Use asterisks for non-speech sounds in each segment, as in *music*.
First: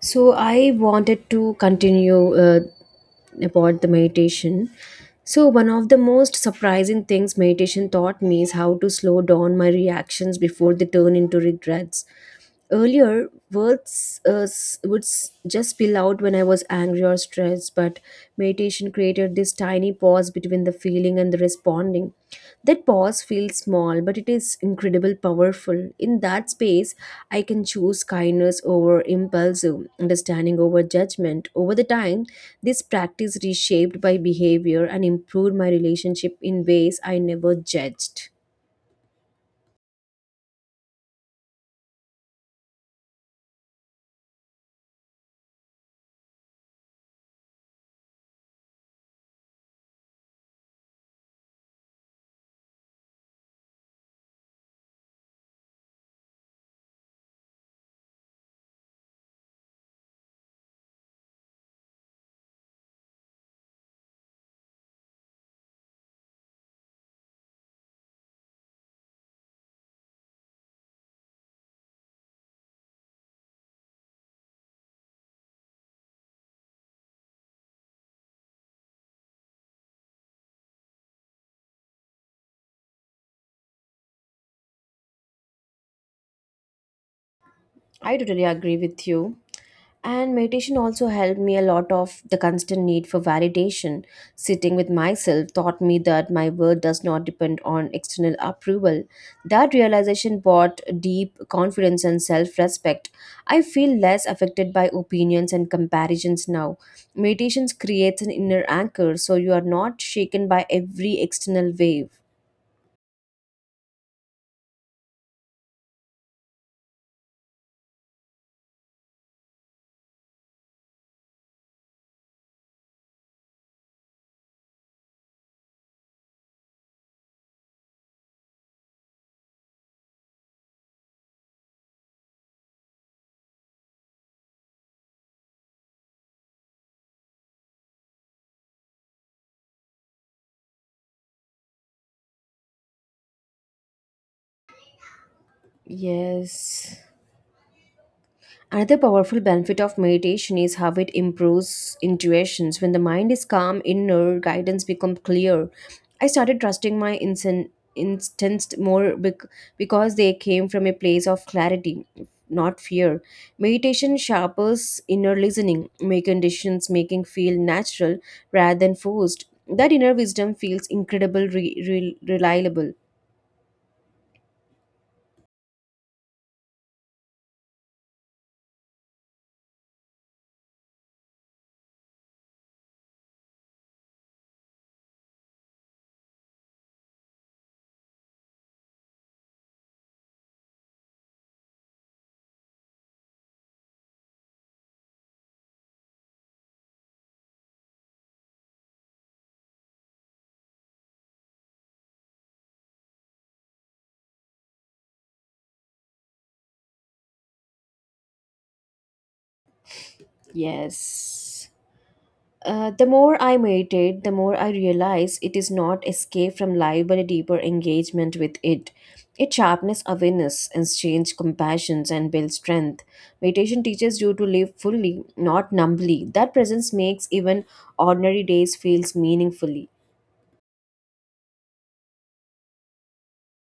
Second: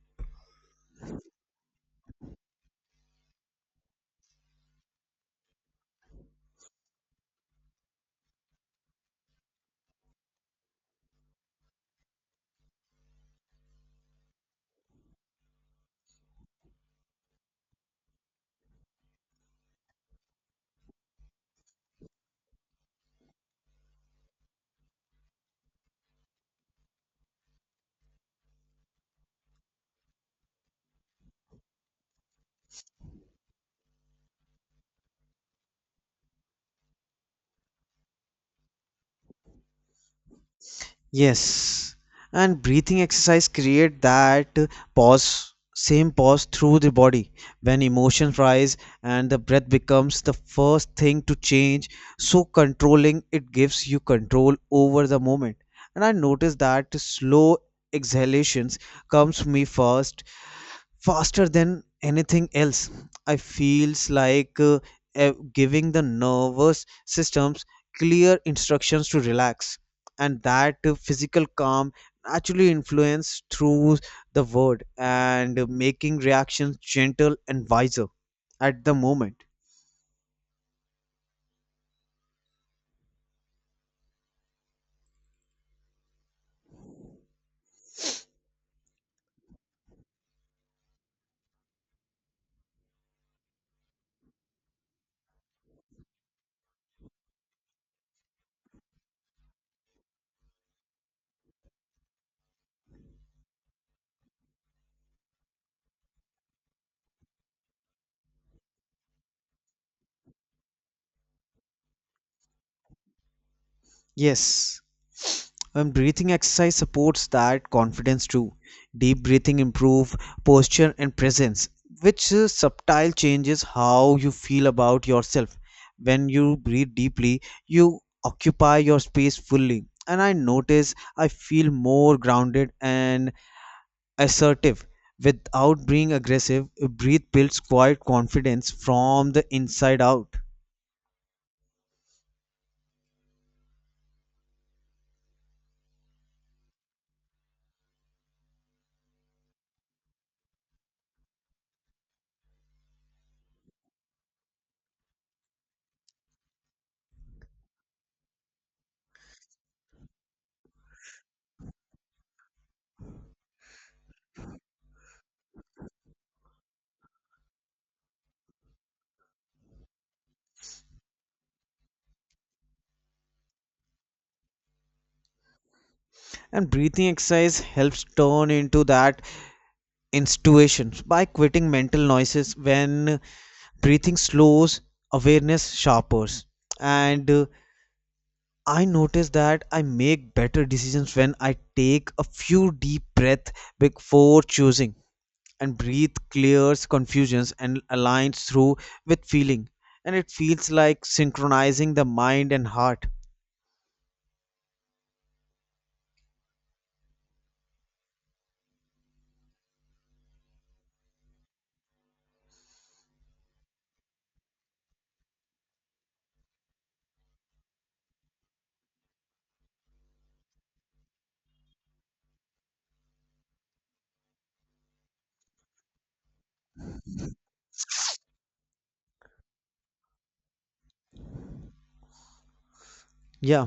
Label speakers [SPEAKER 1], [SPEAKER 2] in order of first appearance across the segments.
[SPEAKER 1] So I wanted to continue about the meditation. So one of the most surprising things meditation taught me is how to slow down my reactions before they turn into regrets. Earlier, words would just spill out when I was angry or stressed, but meditation created this tiny pause between the feeling and the responding. That pause feels small, but it is incredibly powerful. In that space, I can choose kindness over impulsive, understanding over judgment. Over the time, this practice reshaped my behavior and improved my relationship in ways I never judged.
[SPEAKER 2] Yes, and breathing exercise create that pause, same pause through the body. When emotions rise and the breath becomes the first thing to change, so controlling it gives you control over the moment. And I noticed that slow exhalations comes me first faster than anything else. I feels like giving the nervous systems clear instructions to relax, and that physical calm naturally influence through the word and making reactions gentle and wiser at the moment.
[SPEAKER 1] I totally agree with you. And meditation also helped me a lot of the constant need for validation. Sitting with myself taught me that my worth does not depend on external approval. That realization brought deep confidence and self respect. I feel less affected by opinions and comparisons now. Meditations creates an inner anchor so you are not shaken by every external wave.
[SPEAKER 2] Yes, when breathing exercise supports that confidence too. Deep breathing improve posture and presence, which subtle changes how you feel about yourself. When you breathe deeply, you occupy your space fully. And I notice I feel more grounded and assertive without being aggressive. Breathe builds quiet confidence from the inside out.
[SPEAKER 1] Yes. Another powerful benefit of meditation is how it improves intuitions. When the mind is calm, inner guidance becomes clear. I started trusting my instant instincts more because they came from a place of clarity, not fear. Meditation sharpens inner listening, making decisions making feel natural rather than forced. That inner wisdom feels incredible, reliable.
[SPEAKER 2] And breathing exercise helps turn into that intuitions by quitting mental noises when breathing slows, awareness sharpers. And I notice that I make better decisions when I take a few deep breaths before choosing. And breathe clears confusions and aligns through with feeling, and it feels like synchronizing the mind and heart.
[SPEAKER 1] Yes. The more I meditate, the more I realize it is not escape from life but a deeper engagement with it. It sharpens awareness, exchange compassions, and builds strength. Meditation teaches you to live fully, not numbly. That presence makes even ordinary days feels meaningfully.
[SPEAKER 2] Yeah.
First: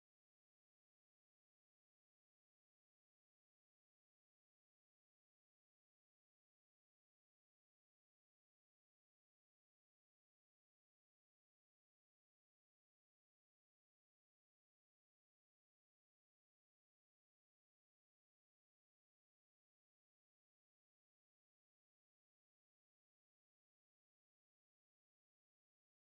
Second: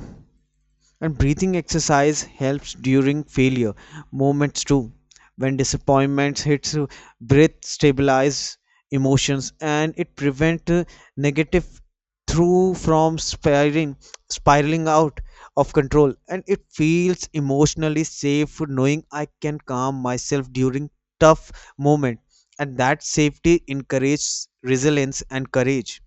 [SPEAKER 2] And breathing exercise helps during failure moments too. When disappointment hits, breath stabilizes emotions, and it prevents negative through from spiraling out of control. And it feels emotionally safe knowing I can calm myself during tough moment. And that safety encourages resilience and courage.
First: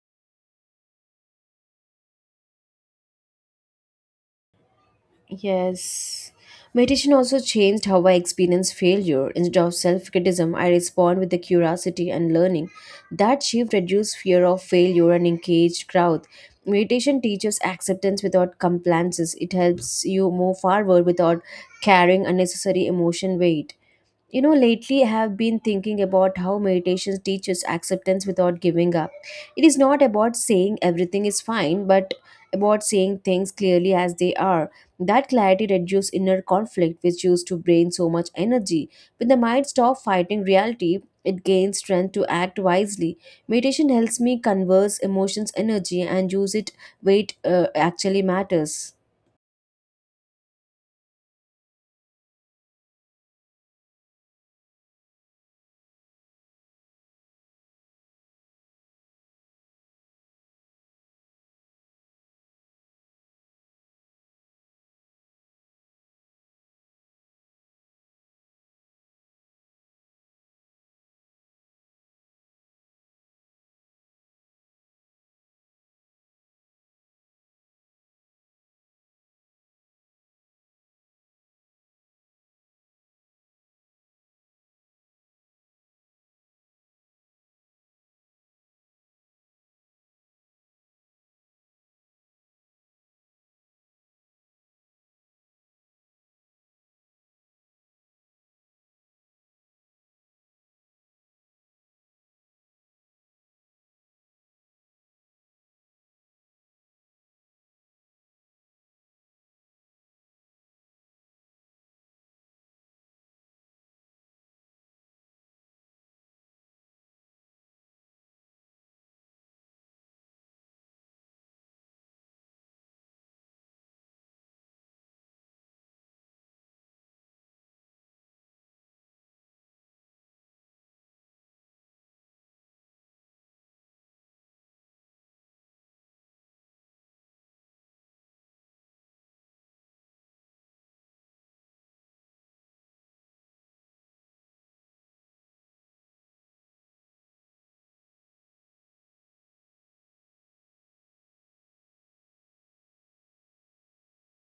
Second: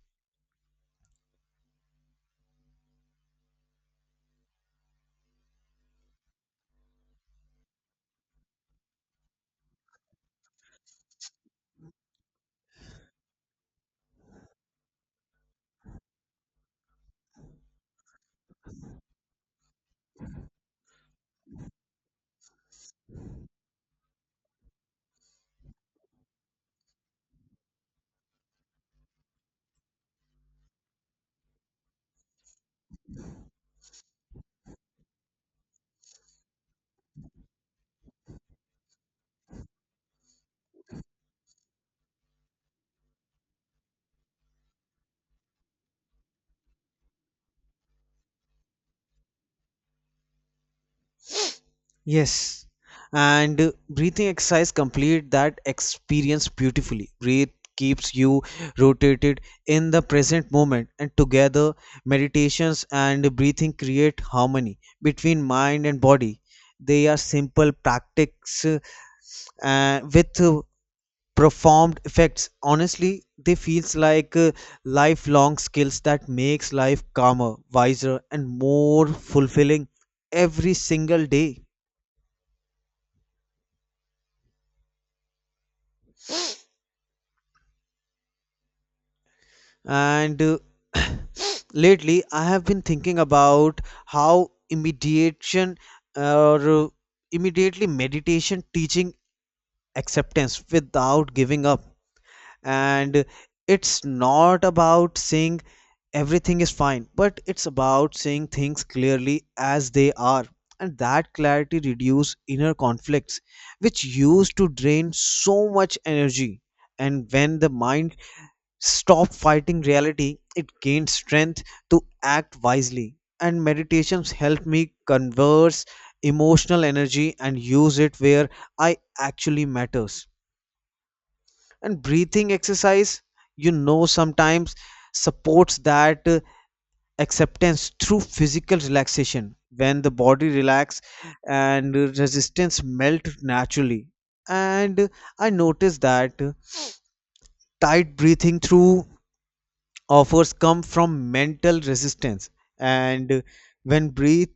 [SPEAKER 1] Yes. Meditation also changed how I experience failure. Instead of self criticism, I respond with the curiosity and learning. That shift reduced fear of failure and engaged growth. Meditation teaches acceptance without compliances. It helps you move forward without carrying unnecessary emotion weight. You know, lately I have been thinking about how meditation teaches acceptance without giving up. It is not about saying everything is fine, but about saying things clearly as they are. That clarity reduces inner conflict, which used to drain so much energy. When the mind stops fighting reality, it gains strength to act wisely. Meditation helps me converse emotions, energy, and use it weight, it actually matters.
[SPEAKER 2] Yes, and breathing exercise complete that experience beautifully. Breathe keeps you rotated in the present moment, and together, meditations and breathing create harmony between mind and body. They are simple practices with profound effects. Honestly, they feels like lifelong skills that makes life calmer, wiser, and more fulfilling every single day. And *coughs* *sniffs* lately, I have been thinking about how immediation or immediately meditation teaching acceptance without giving up. And it's not about saying everything is fine, but it's about saying things clearly as they are. And that clarity reduces inner conflicts, which used to drain so much energy. And when the mind stop fighting reality, it gains strength to act wisely. And meditations help me converse emotional energy and use it where I actually matters. And breathing exercise, sometimes supports that acceptance through physical relaxation. When the body relax and resistance melt naturally. And I noticed that tight breathing through offers come from mental resistance. And when breathe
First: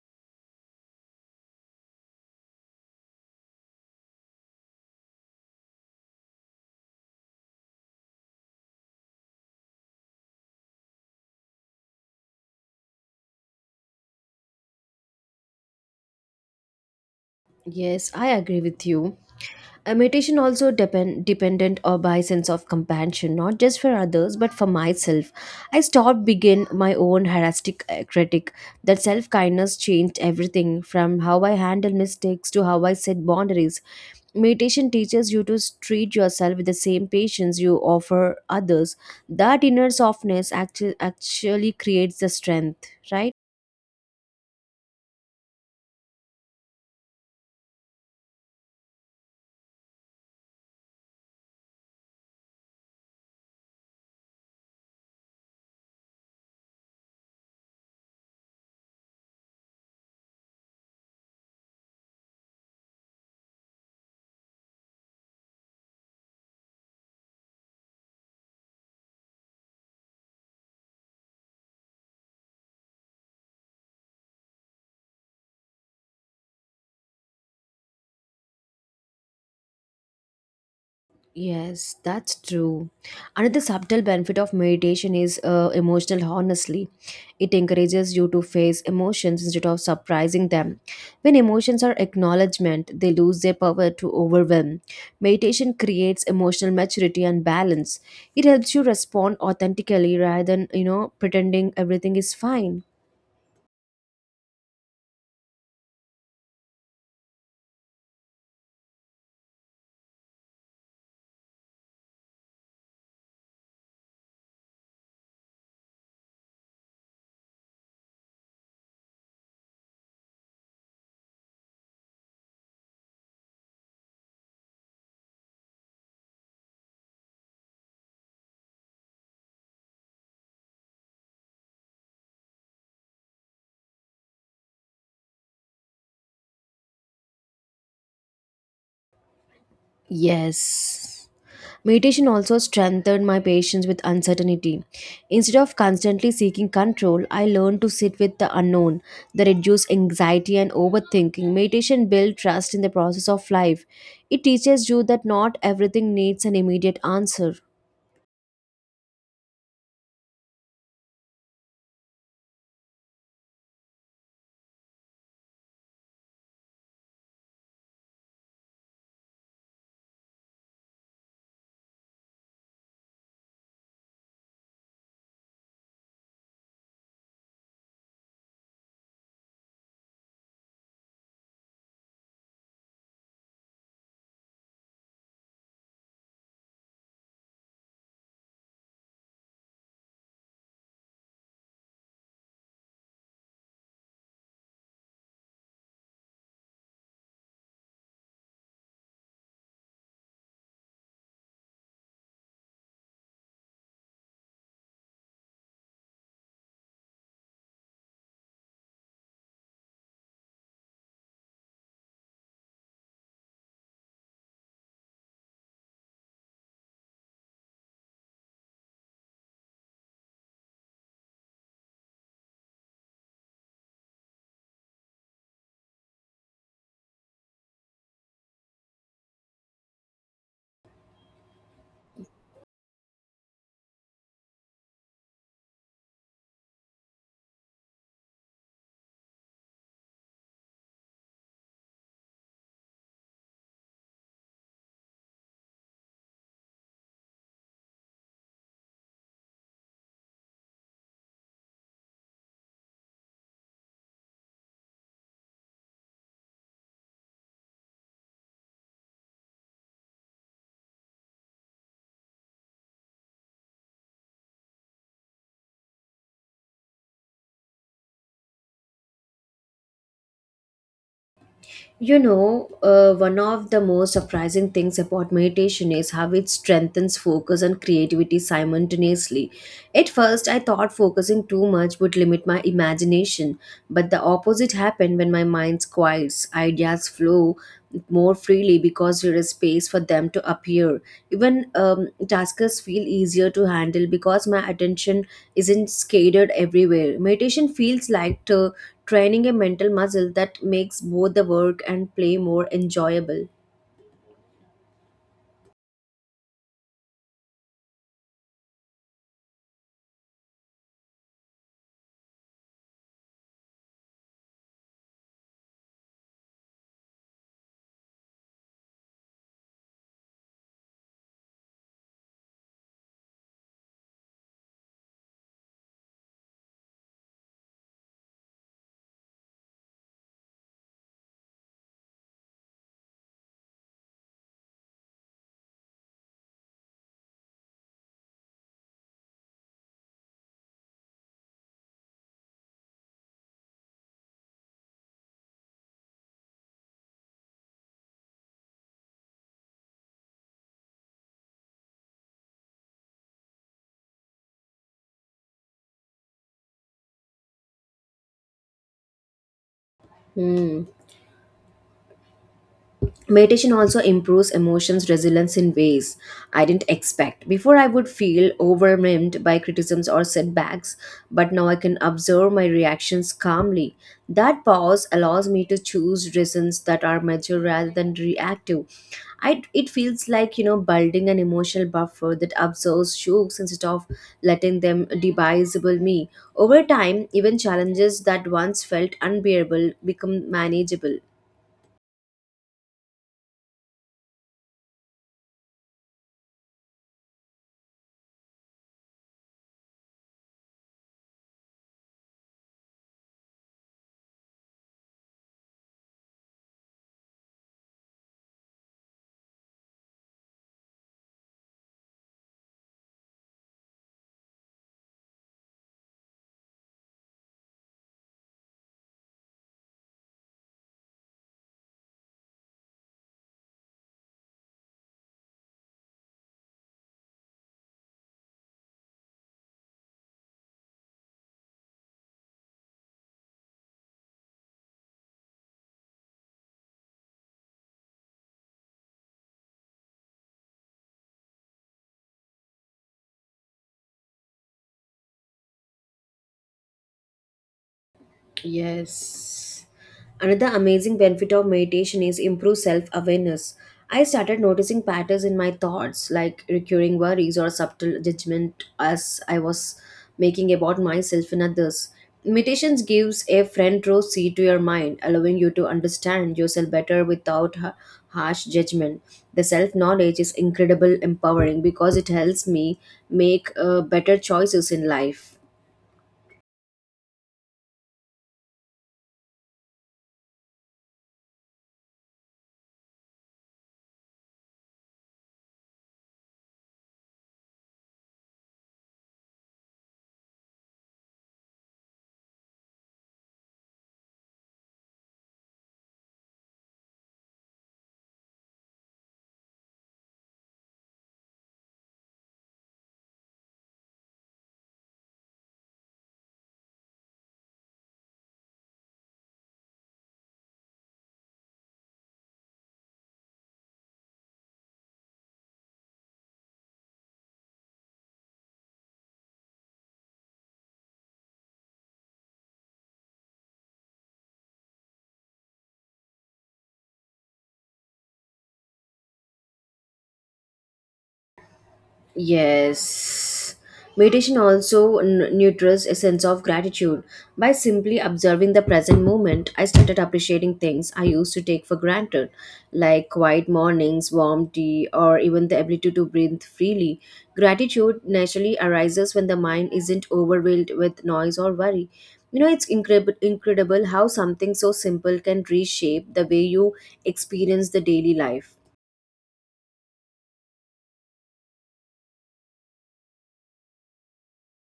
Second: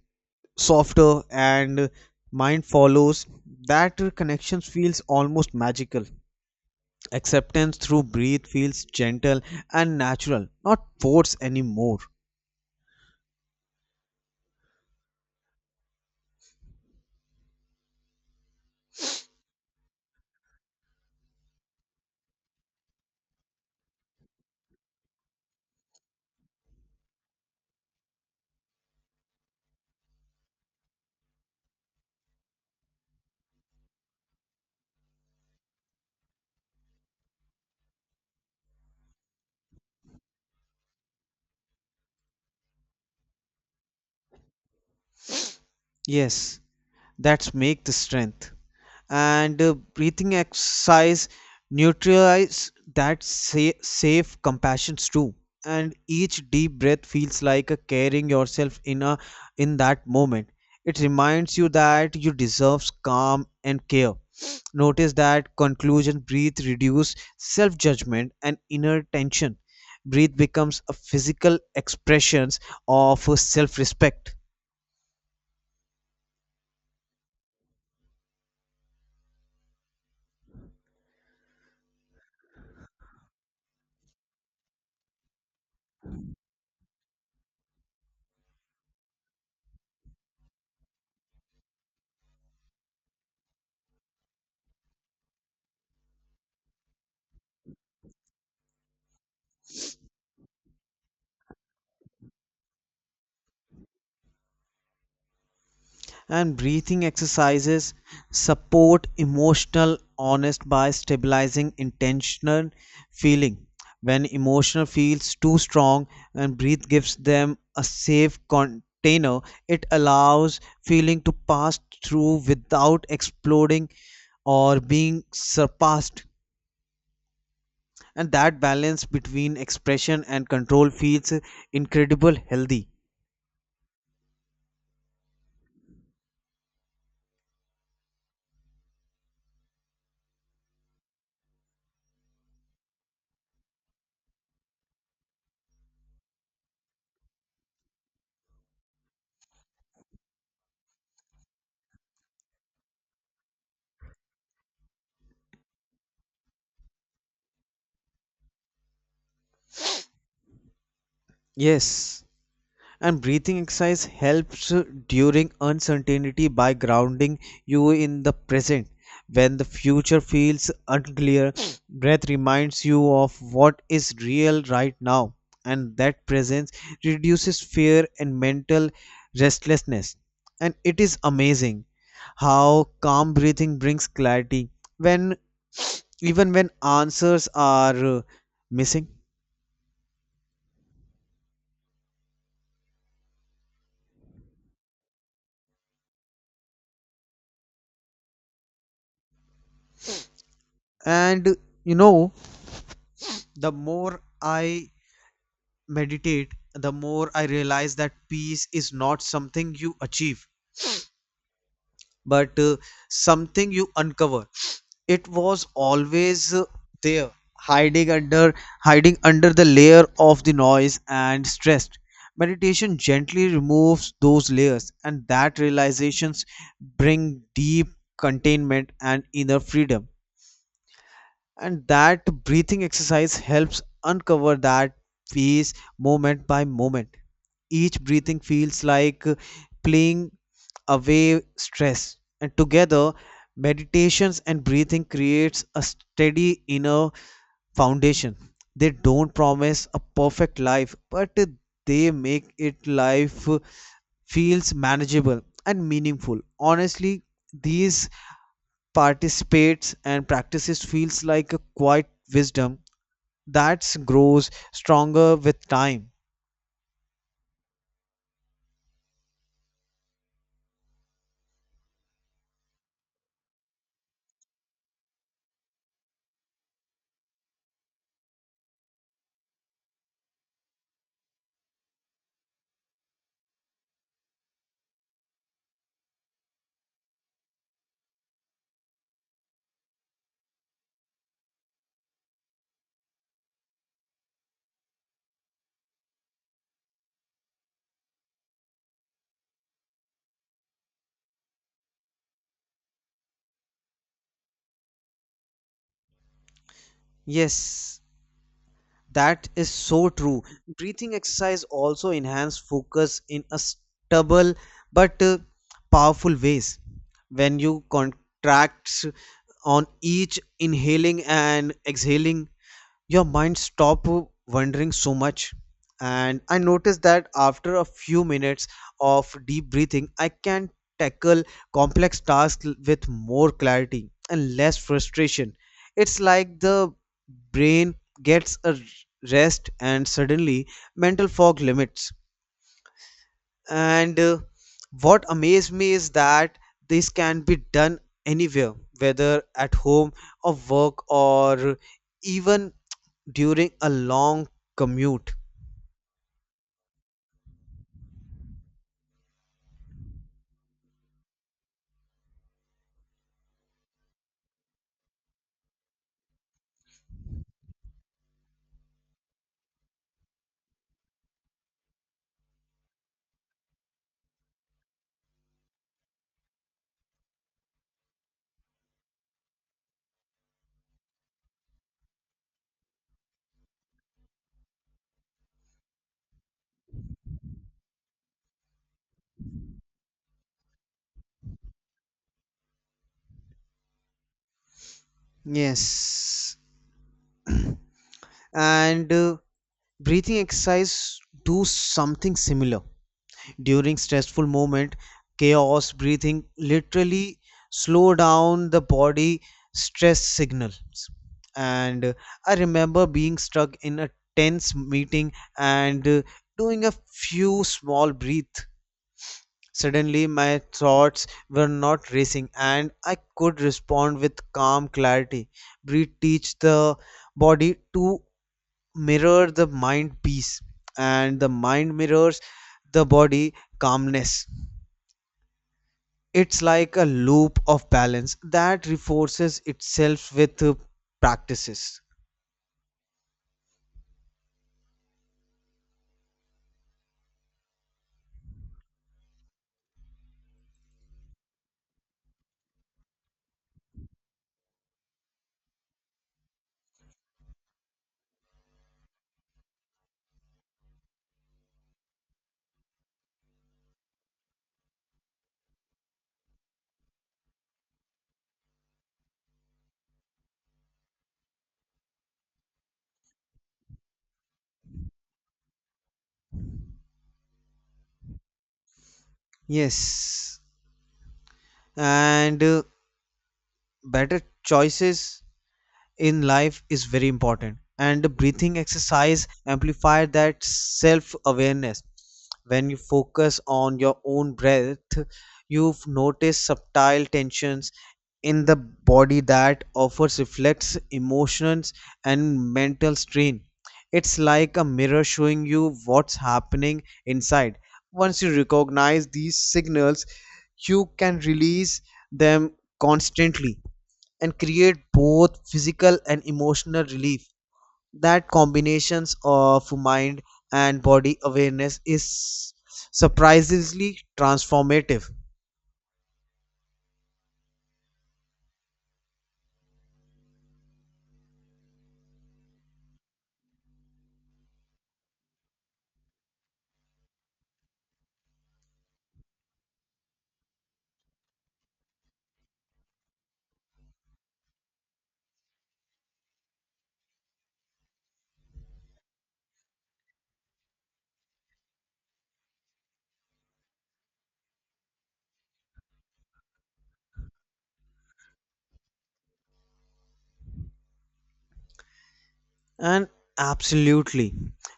[SPEAKER 2] softer and mind follows, that connection feels almost magical. Acceptance through breathe feels gentle and natural, not forced anymore.
[SPEAKER 1] Yes, I agree with you. Meditation also dependent or by sense of compassion, not just for others but for myself. I stopped begin my own heuristic critic. That self kindness changed everything from how I handle mistakes to how I set boundaries. Meditation teaches you to treat yourself with the same patience you offer others. That inner softness actually creates the strength, right?
[SPEAKER 2] Yes, that's make the strength. And breathing exercise neutralize that safe compassions too. And each deep breath feels like a carrying yourself in that moment. It reminds you that you deserve calm and care. *sniffs* Notice that conclusion breathe reduce self judgment and inner tension. Breathe becomes a physical expressions of self respect.
[SPEAKER 1] Yes, that's true. Another subtle benefit of meditation is emotional honesty. It encourages you to face emotions instead of surprising them. When emotions are acknowledgement, they lose their power to overwhelm. Meditation creates emotional maturity and balance. It helps you respond authentically rather than, pretending everything is fine.
[SPEAKER 2] And breathing exercises support emotional honest by stabilizing intentional feeling. When emotional feels too strong, and breath gives them a safe container, it allows feeling to pass through without exploding or being surpassed. And that balance between expression and control feels incredible healthy.
[SPEAKER 1] Yes. Meditation also strengthened my patience with uncertainty. Instead of constantly seeking control, I learned to sit with the unknown. That reduced anxiety and overthinking. Meditation built trust in the process of life. It teaches you that not everything needs an immediate answer.
[SPEAKER 2] Yes. And breathing exercise helps during uncertainty by grounding you in the present. When the future feels unclear, *sniffs* breath reminds you of what is real right now, and that presence reduces fear and mental restlessness. And it is amazing how calm breathing brings clarity when even when answers are missing. And you know, the more I meditate, the more I realize that peace is not something you achieve, but something you uncover. It was always there, hiding under hiding under the layer of the noise and stress. Meditation gently removes those layers, and that realizations bring deep contentment and inner freedom. And that breathing exercise helps uncover that piece moment by moment. Each breathing feels like playing away stress, and together, meditations and breathing creates a steady inner foundation. They don't promise a perfect life, but they make it life feels manageable and meaningful. Honestly, these participates and practices feels like a quiet wisdom that grows stronger with time.
[SPEAKER 1] You know, one of the most surprising things about meditation is how it strengthens focus and creativity simultaneously. At first, I thought focusing too much would limit my imagination, but the opposite happened when my mind quiets. Ideas flow more freely because there is space for them to appear. Even tasks feel easier to handle because my attention isn't scattered everywhere. Meditation feels like training a mental muscle that makes both the work and play more enjoyable.
[SPEAKER 2] Yes, that is so true. Breathing exercise also enhance focus in a stubble, but powerful ways. When you contract on each inhaling and exhaling, your mind stop wondering so much. And I noticed that after a few minutes of deep breathing, I can tackle complex tasks with more clarity and less frustration. It's like the brain gets a rest, and suddenly mental fog limits. And what amazed me is that this can be done anywhere, whether at home or work or even during a long commute.
[SPEAKER 1] Meditation also improves emotions resilience in ways I didn't expect. Before I would feel overwhelmed by criticisms or setbacks, but now I can observe my reactions calmly. That pause allows me to choose reasons that are mature rather than reactive. It feels like building an emotional buffer that absorbs shocks instead of letting them debasable me. Over time, even challenges that once felt unbearable become manageable.
[SPEAKER 2] Yes. *clears throat* And breathing exercise do something similar. During stressful moment, chaos breathing literally slow down the body stress signals. And I remember being stuck in a tense meeting and doing a few small breath. Suddenly, my thoughts were not racing, and I could respond with calm clarity. Breathe teach the body to mirror the mind peace, and the mind mirrors the body calmness. It's like a loop of balance that reinforces itself with practices.
[SPEAKER 1] Yes. Another amazing benefit of meditation is improved self awareness. I started noticing patterns in my thoughts, like recurring worries or subtle judgment as I was making about myself and others. Meditations gives a front row seat to your mind, allowing you to understand yourself better without harsh judgment. The self knowledge is incredible empowering because it helps me make better choices in life.
[SPEAKER 2] Yes, and better choices in life is very important, and the breathing exercise amplify that self awareness. When you focus on your own breath, you notice subtle tensions in the body that offers reflects emotions and mental strain. It's like a mirror showing you what's happening inside. Once you recognize these signals, you can release them constantly and create both physical and emotional relief. That combinations of mind and body awareness is surprisingly transformative.
[SPEAKER 1] Yes. Meditation also nurtures a sense of gratitude. By simply observing the present moment, I started appreciating things I used to take for granted, like quiet mornings, warm tea, or even the ability to breathe freely. Gratitude naturally arises when the mind isn't overwhelmed with noise or worry. You know, it's incredible how something so simple can reshape the way you experience the daily life.
[SPEAKER 2] And absolutely,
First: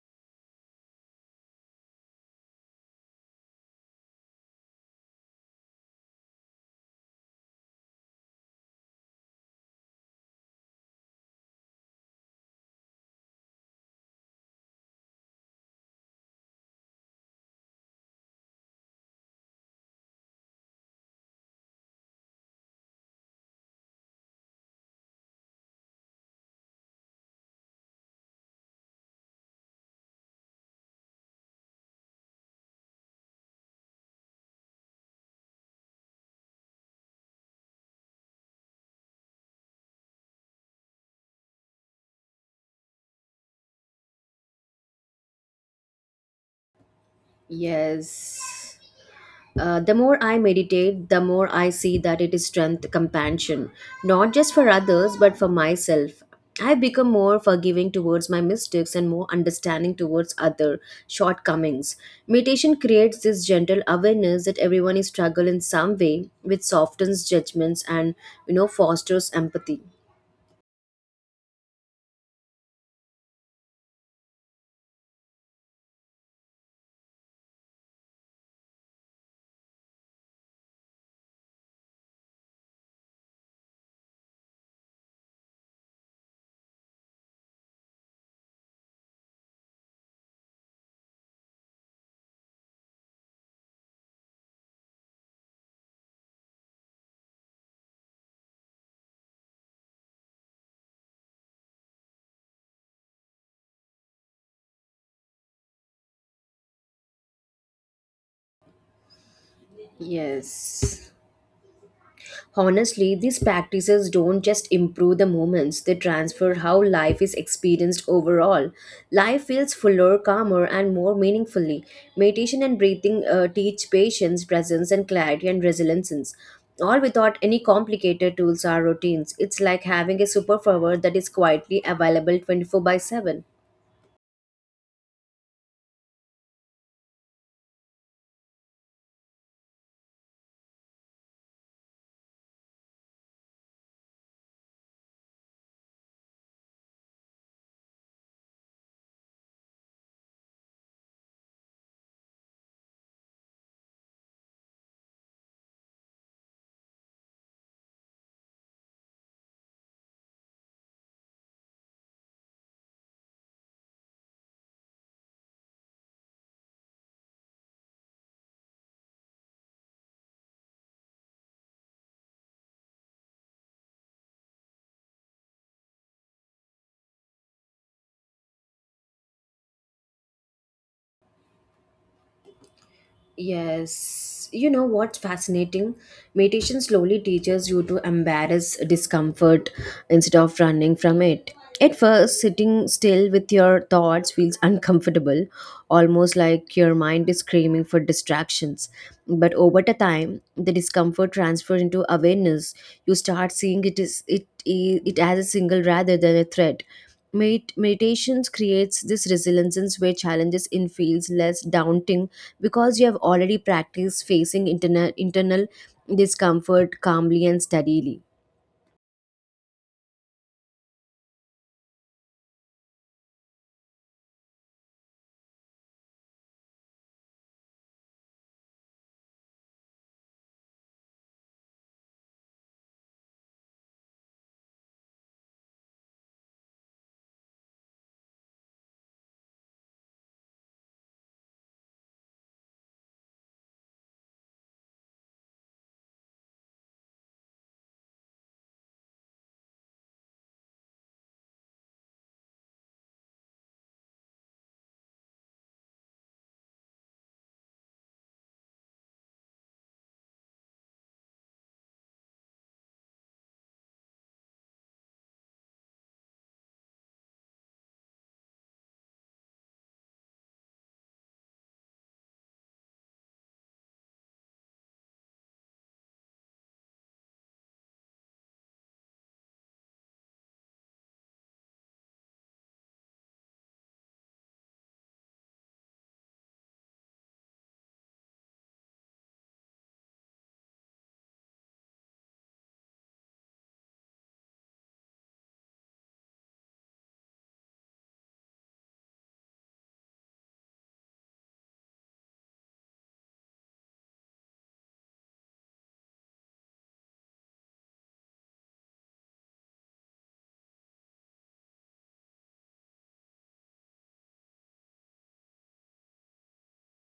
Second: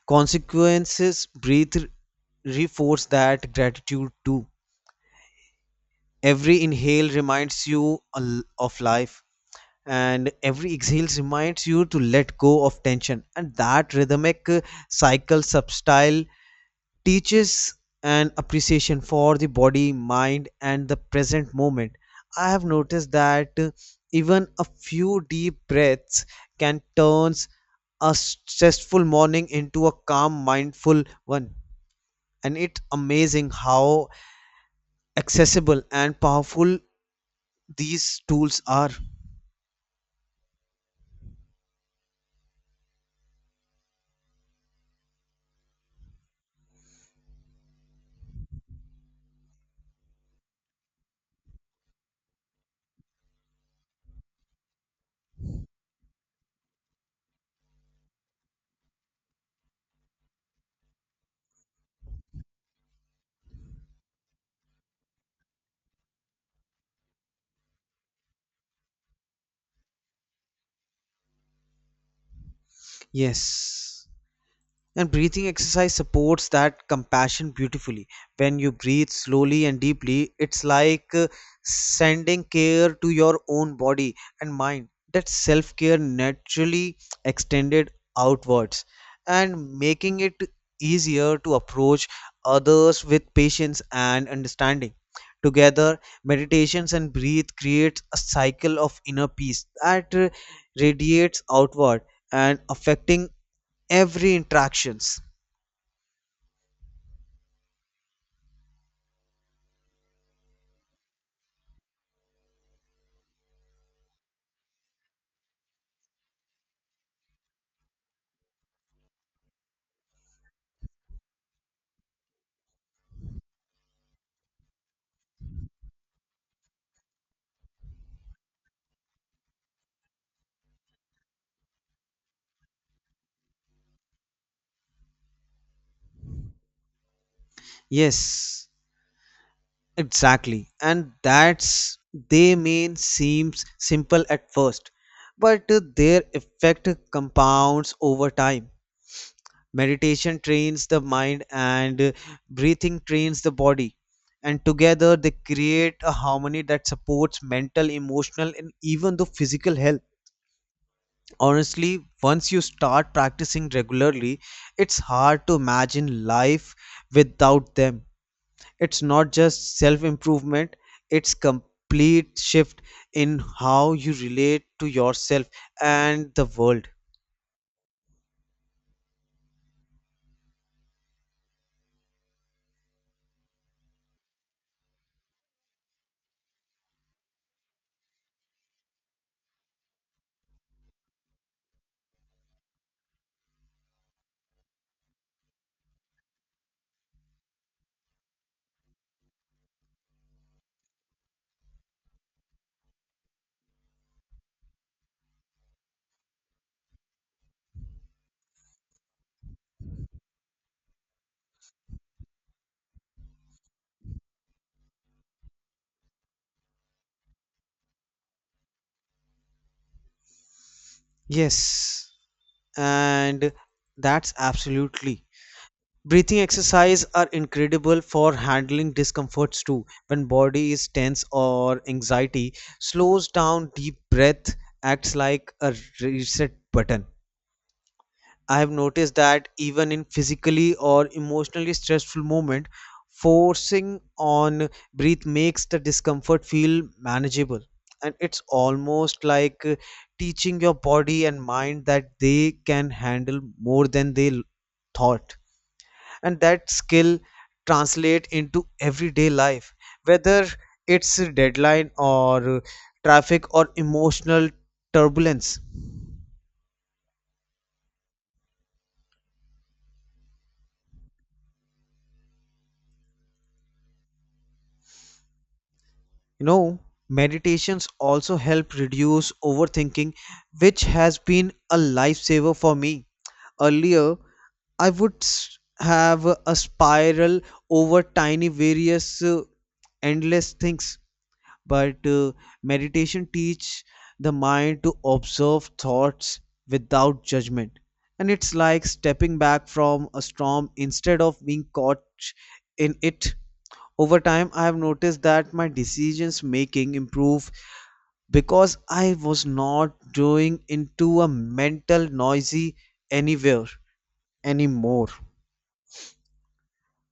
[SPEAKER 2] consequences breathe reinforce that gratitude too. Every inhale reminds you of life, and every exhale reminds you to let go of tension. And that rhythmic cycle, subtle teaches an appreciation for the body, mind, and the present moment. I have noticed that even a few deep breaths can turn a stressful morning into a calm, mindful one. And it's amazing how accessible and powerful these tools are.
[SPEAKER 1] Yes. The more I meditate, the more I see that it is strength, compassion, not just for others, but for myself. I become more forgiving towards my mistakes and more understanding towards other shortcomings. Meditation creates this gentle awareness that everyone is struggle in some way, which softens judgments and fosters empathy.
[SPEAKER 2] Yes. And breathing exercise supports that compassion beautifully. When you breathe slowly and deeply, it's like sending care to your own body and mind. That self care naturally extended outwards and making it easier to approach others with patience and understanding. Together, meditations and breathe creates a cycle of inner peace that radiates outward and affecting every interactions.
[SPEAKER 1] Yes. Honestly, these practices don't just improve the moments, they transfer how life is experienced overall. Life feels fuller, calmer, and more meaningfully. Meditation and breathing teach patience, presence, and clarity and resilience. All without any complicated tools or routines. It's like having a superpower that is quietly available 24/7.
[SPEAKER 2] Yes, exactly. And that's they may seem simple at first, but their effect compounds over time. Meditation trains the mind and breathing trains the body. And together they create a harmony that supports mental, emotional, and even the physical health. Honestly, once you start practicing regularly, it's hard to imagine life without them. It's not just self improvement, it's complete shift in how you relate to yourself and the world.
[SPEAKER 1] Yes, you know what's fascinating? Meditation slowly teaches you to embrace discomfort instead of running from it. At first, sitting still with your thoughts feels uncomfortable, almost like your mind is screaming for distractions. But over the time, the discomfort transfers into awareness. You start seeing it is it as a single rather than a threat. Meditation creates this resilience where challenges in feels less daunting because you have already practiced facing internal discomfort calmly and steadily.
[SPEAKER 2] Yes, and that's absolutely, breathing exercise are incredible for handling discomforts too. When body is tense or anxiety slows down, deep breath acts like a reset button. I have noticed that even in physically or emotionally stressful moment, forcing on breath makes the discomfort feel manageable. And it's almost like teaching your body and mind that they can handle more than they thought. And that skill translate into everyday life, whether it's a deadline or traffic or emotional turbulence. You know, meditations also help reduce overthinking, which has been a lifesaver for me. Earlier, I would have a spiral over tiny, various, endless things. But meditation teach the mind to observe thoughts without judgment, and it's like stepping back from a storm instead of being caught in it. Over time, I have noticed that my decisions making improve because I was not going into a mental noisy anywhere anymore.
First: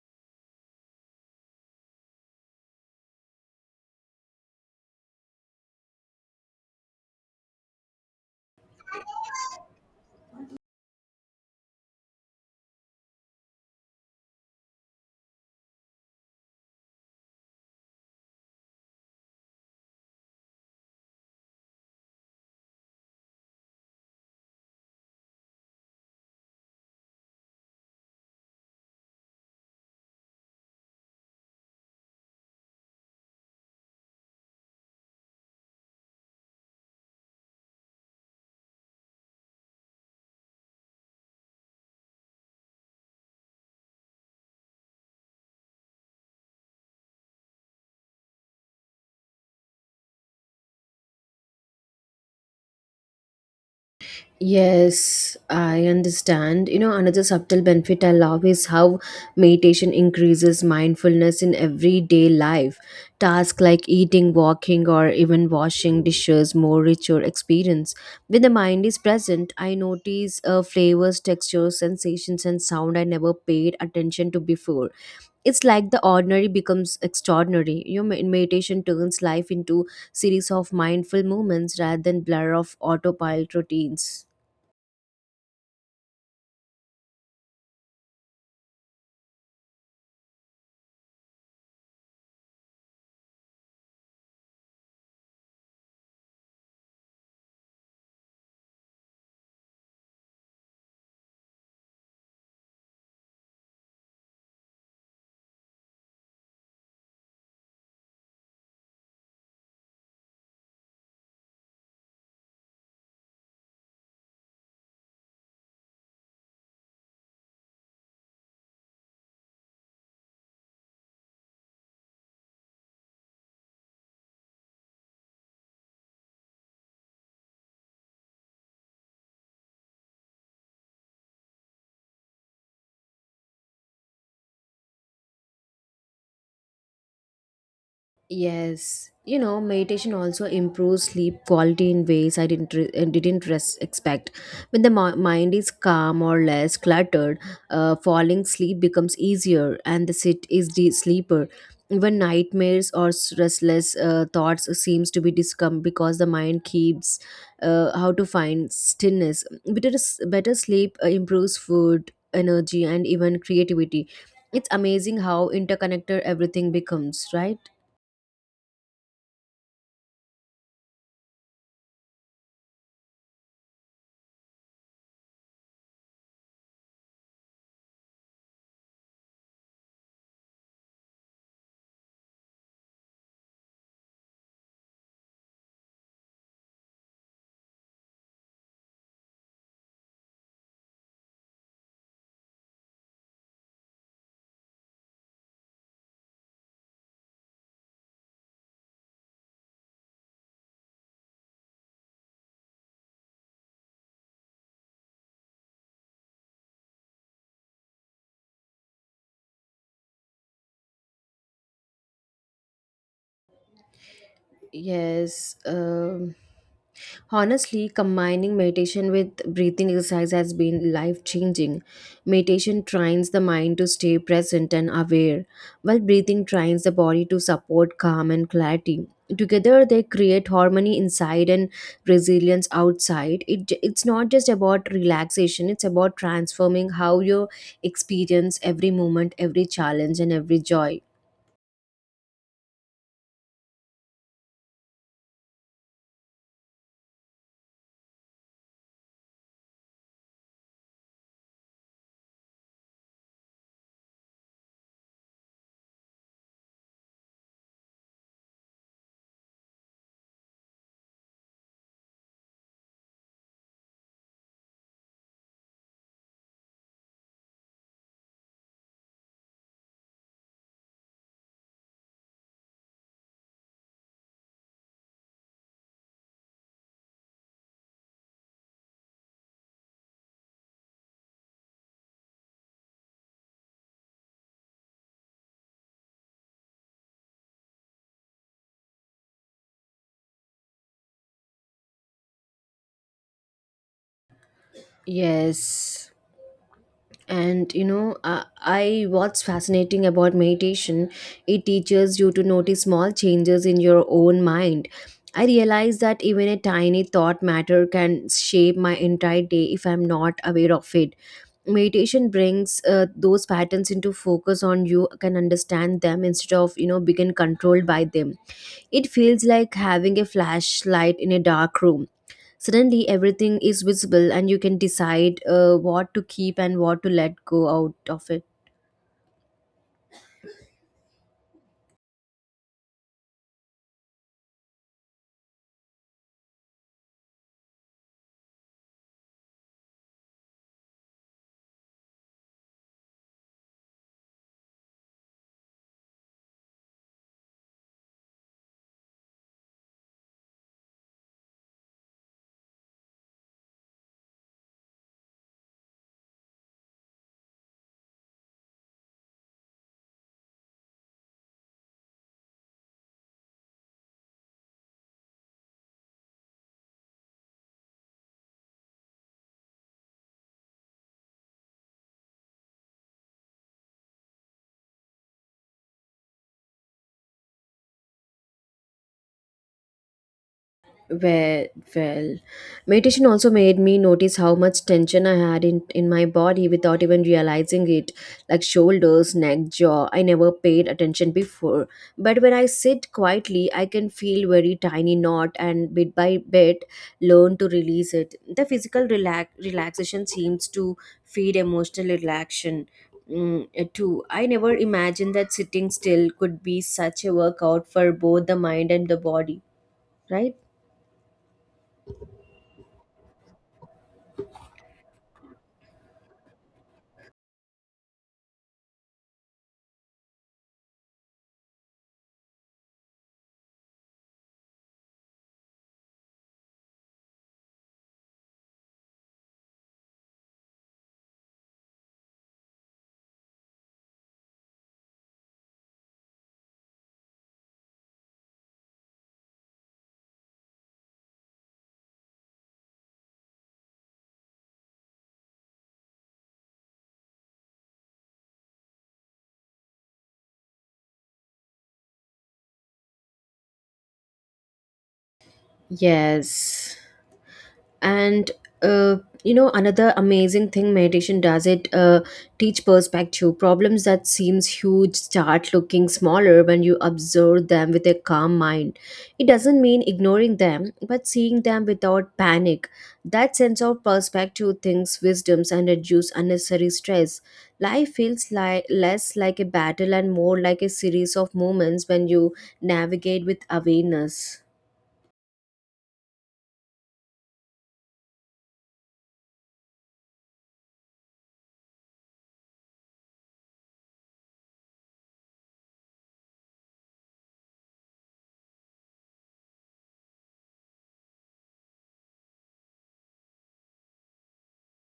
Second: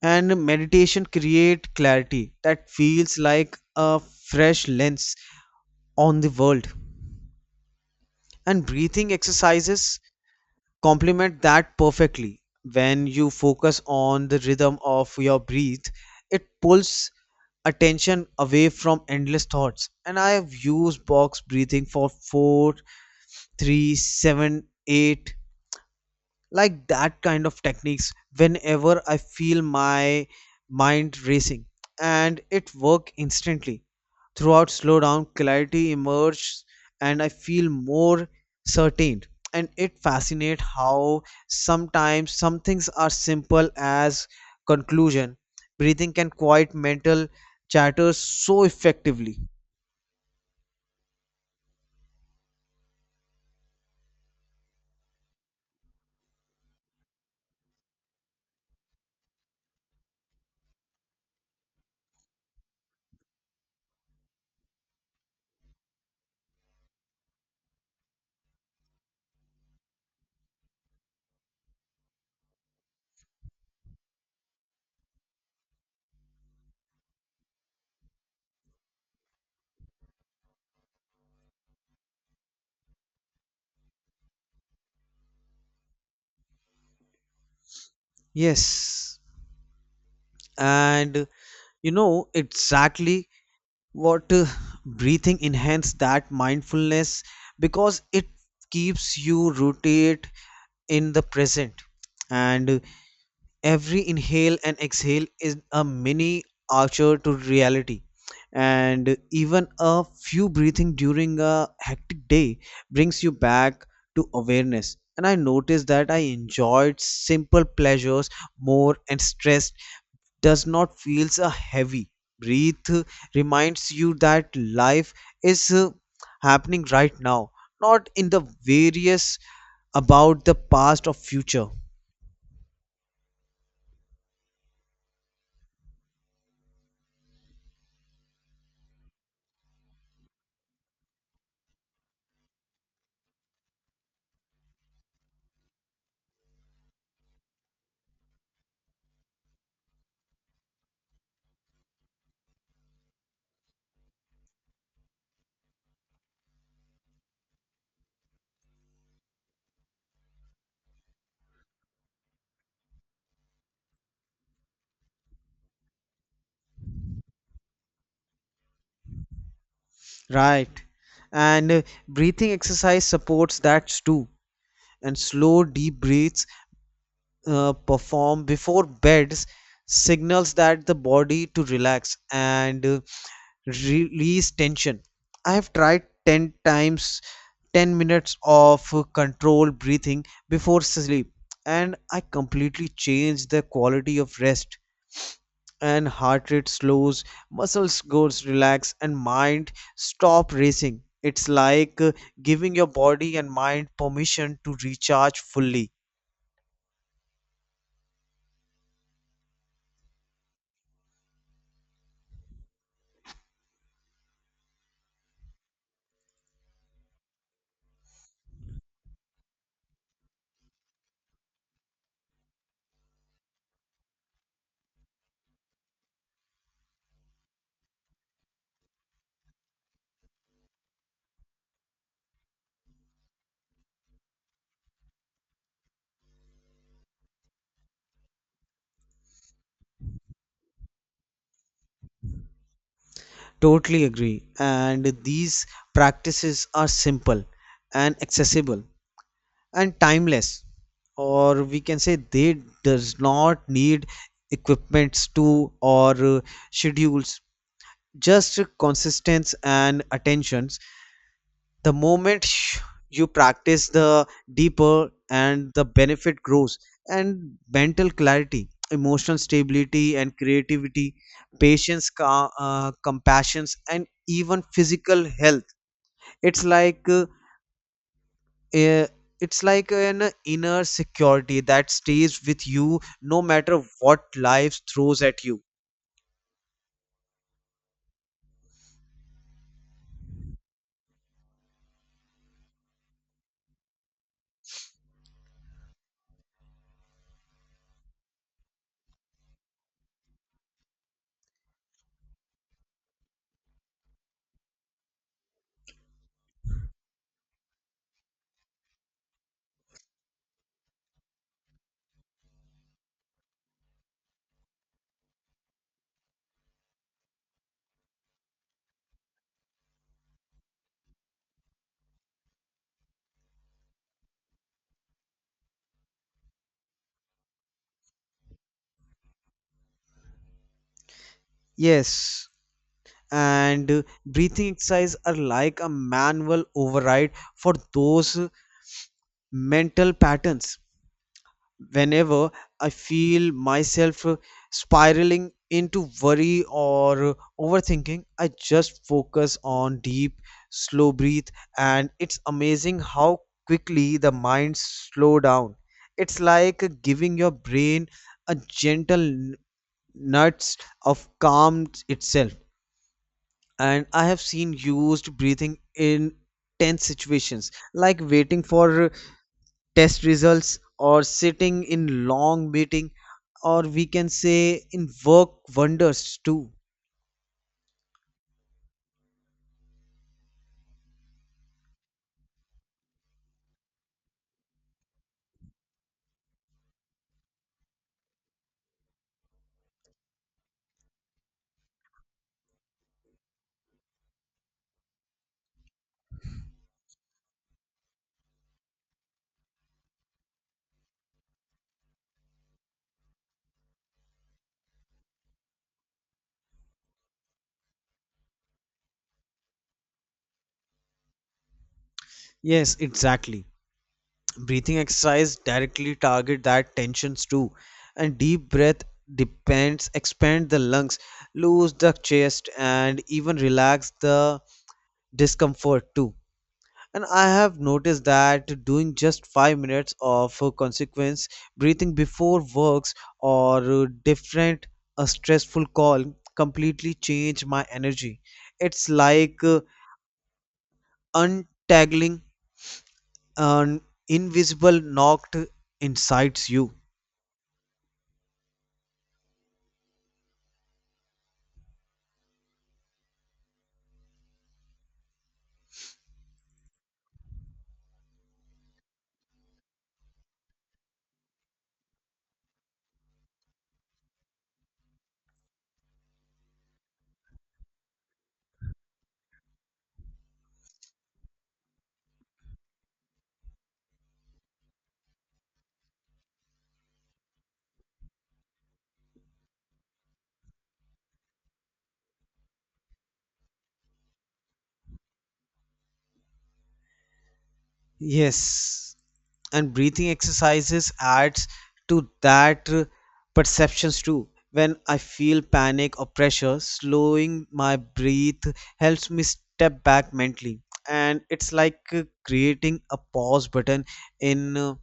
[SPEAKER 2] And meditation create clarity that feels like a fresh lens on the world. And breathing exercises complement that perfectly. When you focus on the rhythm of your breath, it pulls attention away from endless thoughts. And I have used box breathing for four, three, seven, eight, like that kind of techniques whenever I feel my mind racing, and it work instantly throughout slowdown, clarity emerges, and I feel more certain. And it fascinates how sometimes some things are simple as conclusion breathing can quiet mental chatter so effectively.
[SPEAKER 1] Yes, I understand. You know, another subtle benefit I love is how meditation increases mindfulness in everyday life. Tasks like eating, walking, or even washing dishes more rich your experience. When the mind is present, I notice flavors, textures, sensations, and sound I never paid attention to before. It's like the ordinary becomes extraordinary. Your meditation turns life into series of mindful moments rather than blur of autopilot routines.
[SPEAKER 2] Yes. And you know exactly what breathing enhance that mindfulness, because it keeps you rooted in the present. And every inhale and exhale is a mini archer to reality. And even a few breathing during a hectic day brings you back to awareness, and I noticed that I enjoyed simple pleasures more and stressed does not feels a heavy. Breathe reminds you that life is happening right now, not in the various about the past or future.
[SPEAKER 1] Yes, you know, meditation also improves sleep quality in ways I didn't expect. When the mind is calm or less cluttered, falling sleep becomes easier, and the sit is the sleeper. Even nightmares or restless thoughts seems to be discom because the mind keeps how to find stillness. Better sleep improves food, energy, and even creativity. It's amazing how interconnected everything becomes, right?
[SPEAKER 2] Right. And breathing exercise supports that too. And slow deep breaths performed before beds signals that the body to relax and release tension. I have tried 10 times 10 minutes of controlled breathing before sleep, and I completely change the quality of rest. And heart rate slows, muscles goes relax, and mind stop racing. It's like giving your body and mind permission to recharge fully.
[SPEAKER 1] Yes. Honestly, combining meditation with breathing exercise has been life changing. Meditation trains the mind to stay present and aware, while breathing trains the body to support calm and clarity. Together, they create harmony inside and resilience outside. It's not just about relaxation, it's about transforming how you experience every moment, every challenge, and every joy.
[SPEAKER 2] Totally agree. And these practices are simple and accessible and timeless, or we can say they does not need equipments to or schedules, just consistency and attentions. The moment you practice, the deeper and the benefit grows. And mental clarity, emotional stability and creativity, patience, compassions, and even physical health, it's like uh, uh, it's like an inner security that stays with you no matter what life throws at you.
[SPEAKER 1] Yes. And you know, I what's fascinating about meditation, it teaches you to notice small changes in your own mind. I realize that even a tiny thought matter can shape my entire day if I'm not aware of it. Meditation brings those patterns into focus on you can understand them instead of begin controlled by them. It feels like having a flashlight in a dark room suddenly everything is visible and you can decide what to keep and what to let go out of it.
[SPEAKER 2] Yes. And breathing exercises are like a manual override for those mental patterns whenever I feel myself spiraling into worry or overthinking. I just focus on deep, slow breath, and it's amazing how quickly the mind slow down. It's like giving your brain a gentle nuts of calm itself. And I have seen used breathing in tense situations, like waiting for test results or sitting in long meeting, or we can say in work wonders too.
[SPEAKER 1] Well, well, meditation also made me notice how much tension I had in my body without even realizing it, like shoulders, neck, jaw. I never paid attention before. But when I sit quietly, I can feel very tiny knot and bit by bit learn to release it. The physical relaxation seems to feed emotional relaxation. Mm, too. I never imagined that sitting still could be such a workout for both the mind and the body, right?
[SPEAKER 2] Yes, exactly. Breathing exercise directly target that tensions too. And deep breath depends expand the lungs, loose the chest and even relax the discomfort too. And I have noticed that doing just 5 minutes of consequence breathing before works or different a stressful call completely change my energy. It's like untangling an invisible knot insides you.
[SPEAKER 1] Yes. And uh, you know another amazing thing meditation does it teach perspective problems that seems huge start looking smaller when you observe them with a calm mind. It doesn't mean ignoring them but seeing them without panic. That sense of perspective things wisdoms and reduce unnecessary stress. Life feels like less like a battle and more like a series of moments when you navigate with awareness.
[SPEAKER 2] Yes, and breathing exercises adds to that perceptions too. When I feel panic or pressure, slowing my breath helps me step back mentally, and it's like creating a pause button in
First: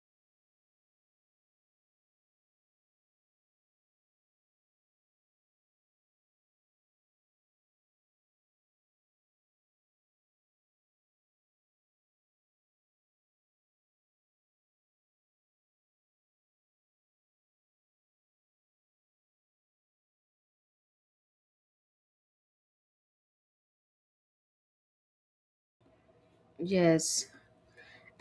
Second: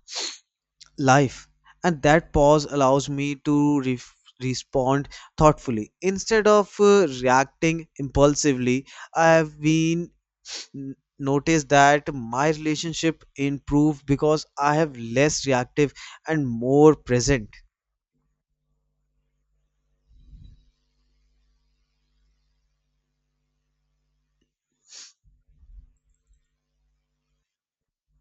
[SPEAKER 2] life. And that pause allows me to respond thoughtfully instead of reacting impulsively. I have been notice that my relationship improved because I have less reactive and more present.
[SPEAKER 1] Yes.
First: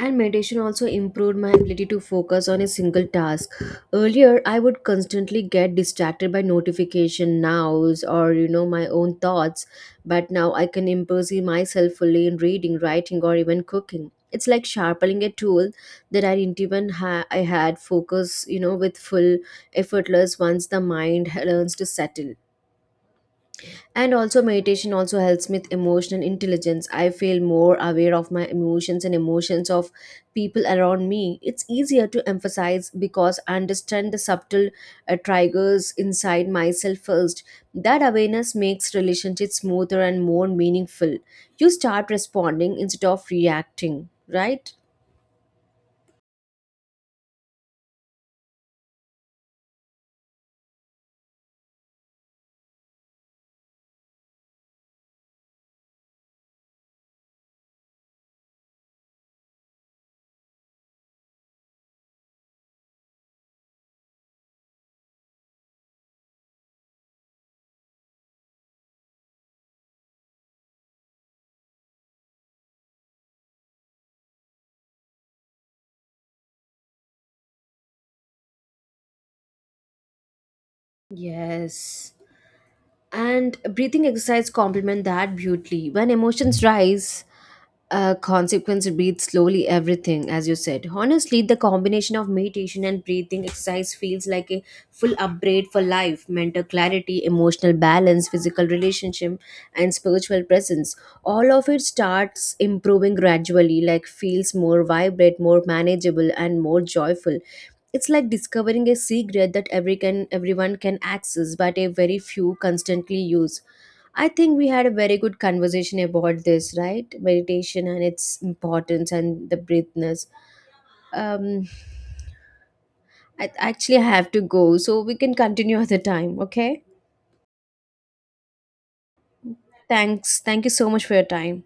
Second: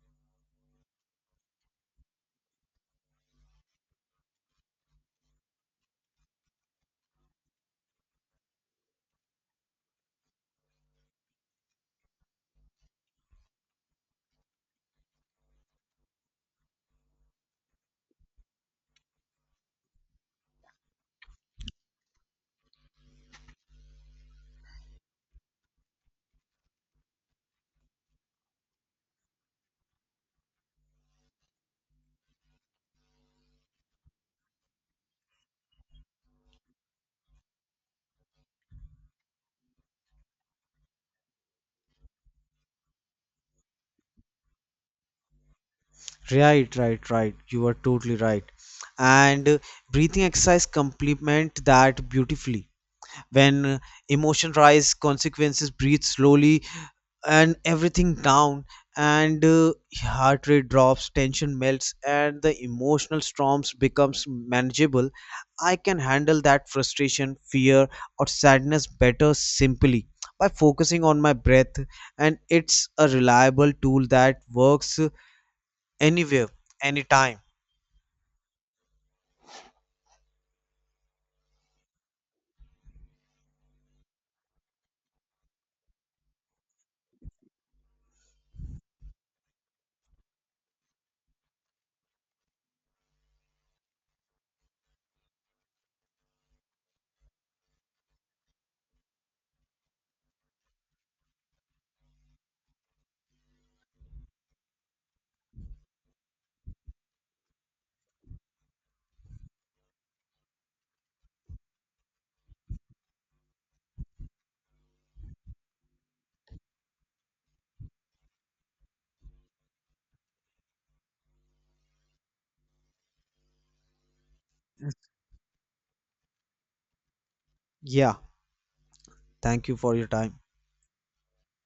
[SPEAKER 1] And meditation also improved my ability to focus on a single task. Earlier, I would constantly get distracted by notification nows or my own thoughts, but now I can immerse myself fully in reading, writing, or even cooking. It's like sharpening a tool that I didn't even I had focus, with full effortless once the mind learns to settle. And also meditation also helps with emotional intelligence. I feel more aware of my emotions and emotions of people around me. It's easier to emphasize because I understand the subtle triggers inside myself first. That awareness makes relationships smoother and more meaningful. You start responding instead of reacting, right?
[SPEAKER 2] Right, right, right. You are totally right. And breathing exercise complement that beautifully. When emotion rise, consequences breathe slowly and everything down, and heart rate drops tension melts and the emotional storms becomes manageable. I can handle that frustration fear or sadness better simply by focusing on my breath, and it's a reliable tool that works anywhere anytime.
[SPEAKER 1] Yes. And breathing exercise complement that beautifully. When emotions rise, consequence beats slowly everything, as you said. Honestly, the combination of meditation and breathing exercise feels like a full upgrade for life mental clarity, emotional balance, physical relationship, and spiritual presence. All of it starts improving gradually, like feels more vibrant, more manageable, and more joyful. It's like discovering a secret that everyone can access, but a very few constantly use. I think we had a very good conversation about this, right? Meditation and its importance and the breathness. Um, I actually have to go, so we can continue *laughs* at the time, okay?
[SPEAKER 2] Yeah. Thank you for your time.
[SPEAKER 1] Thanks. Thank you so much for your time.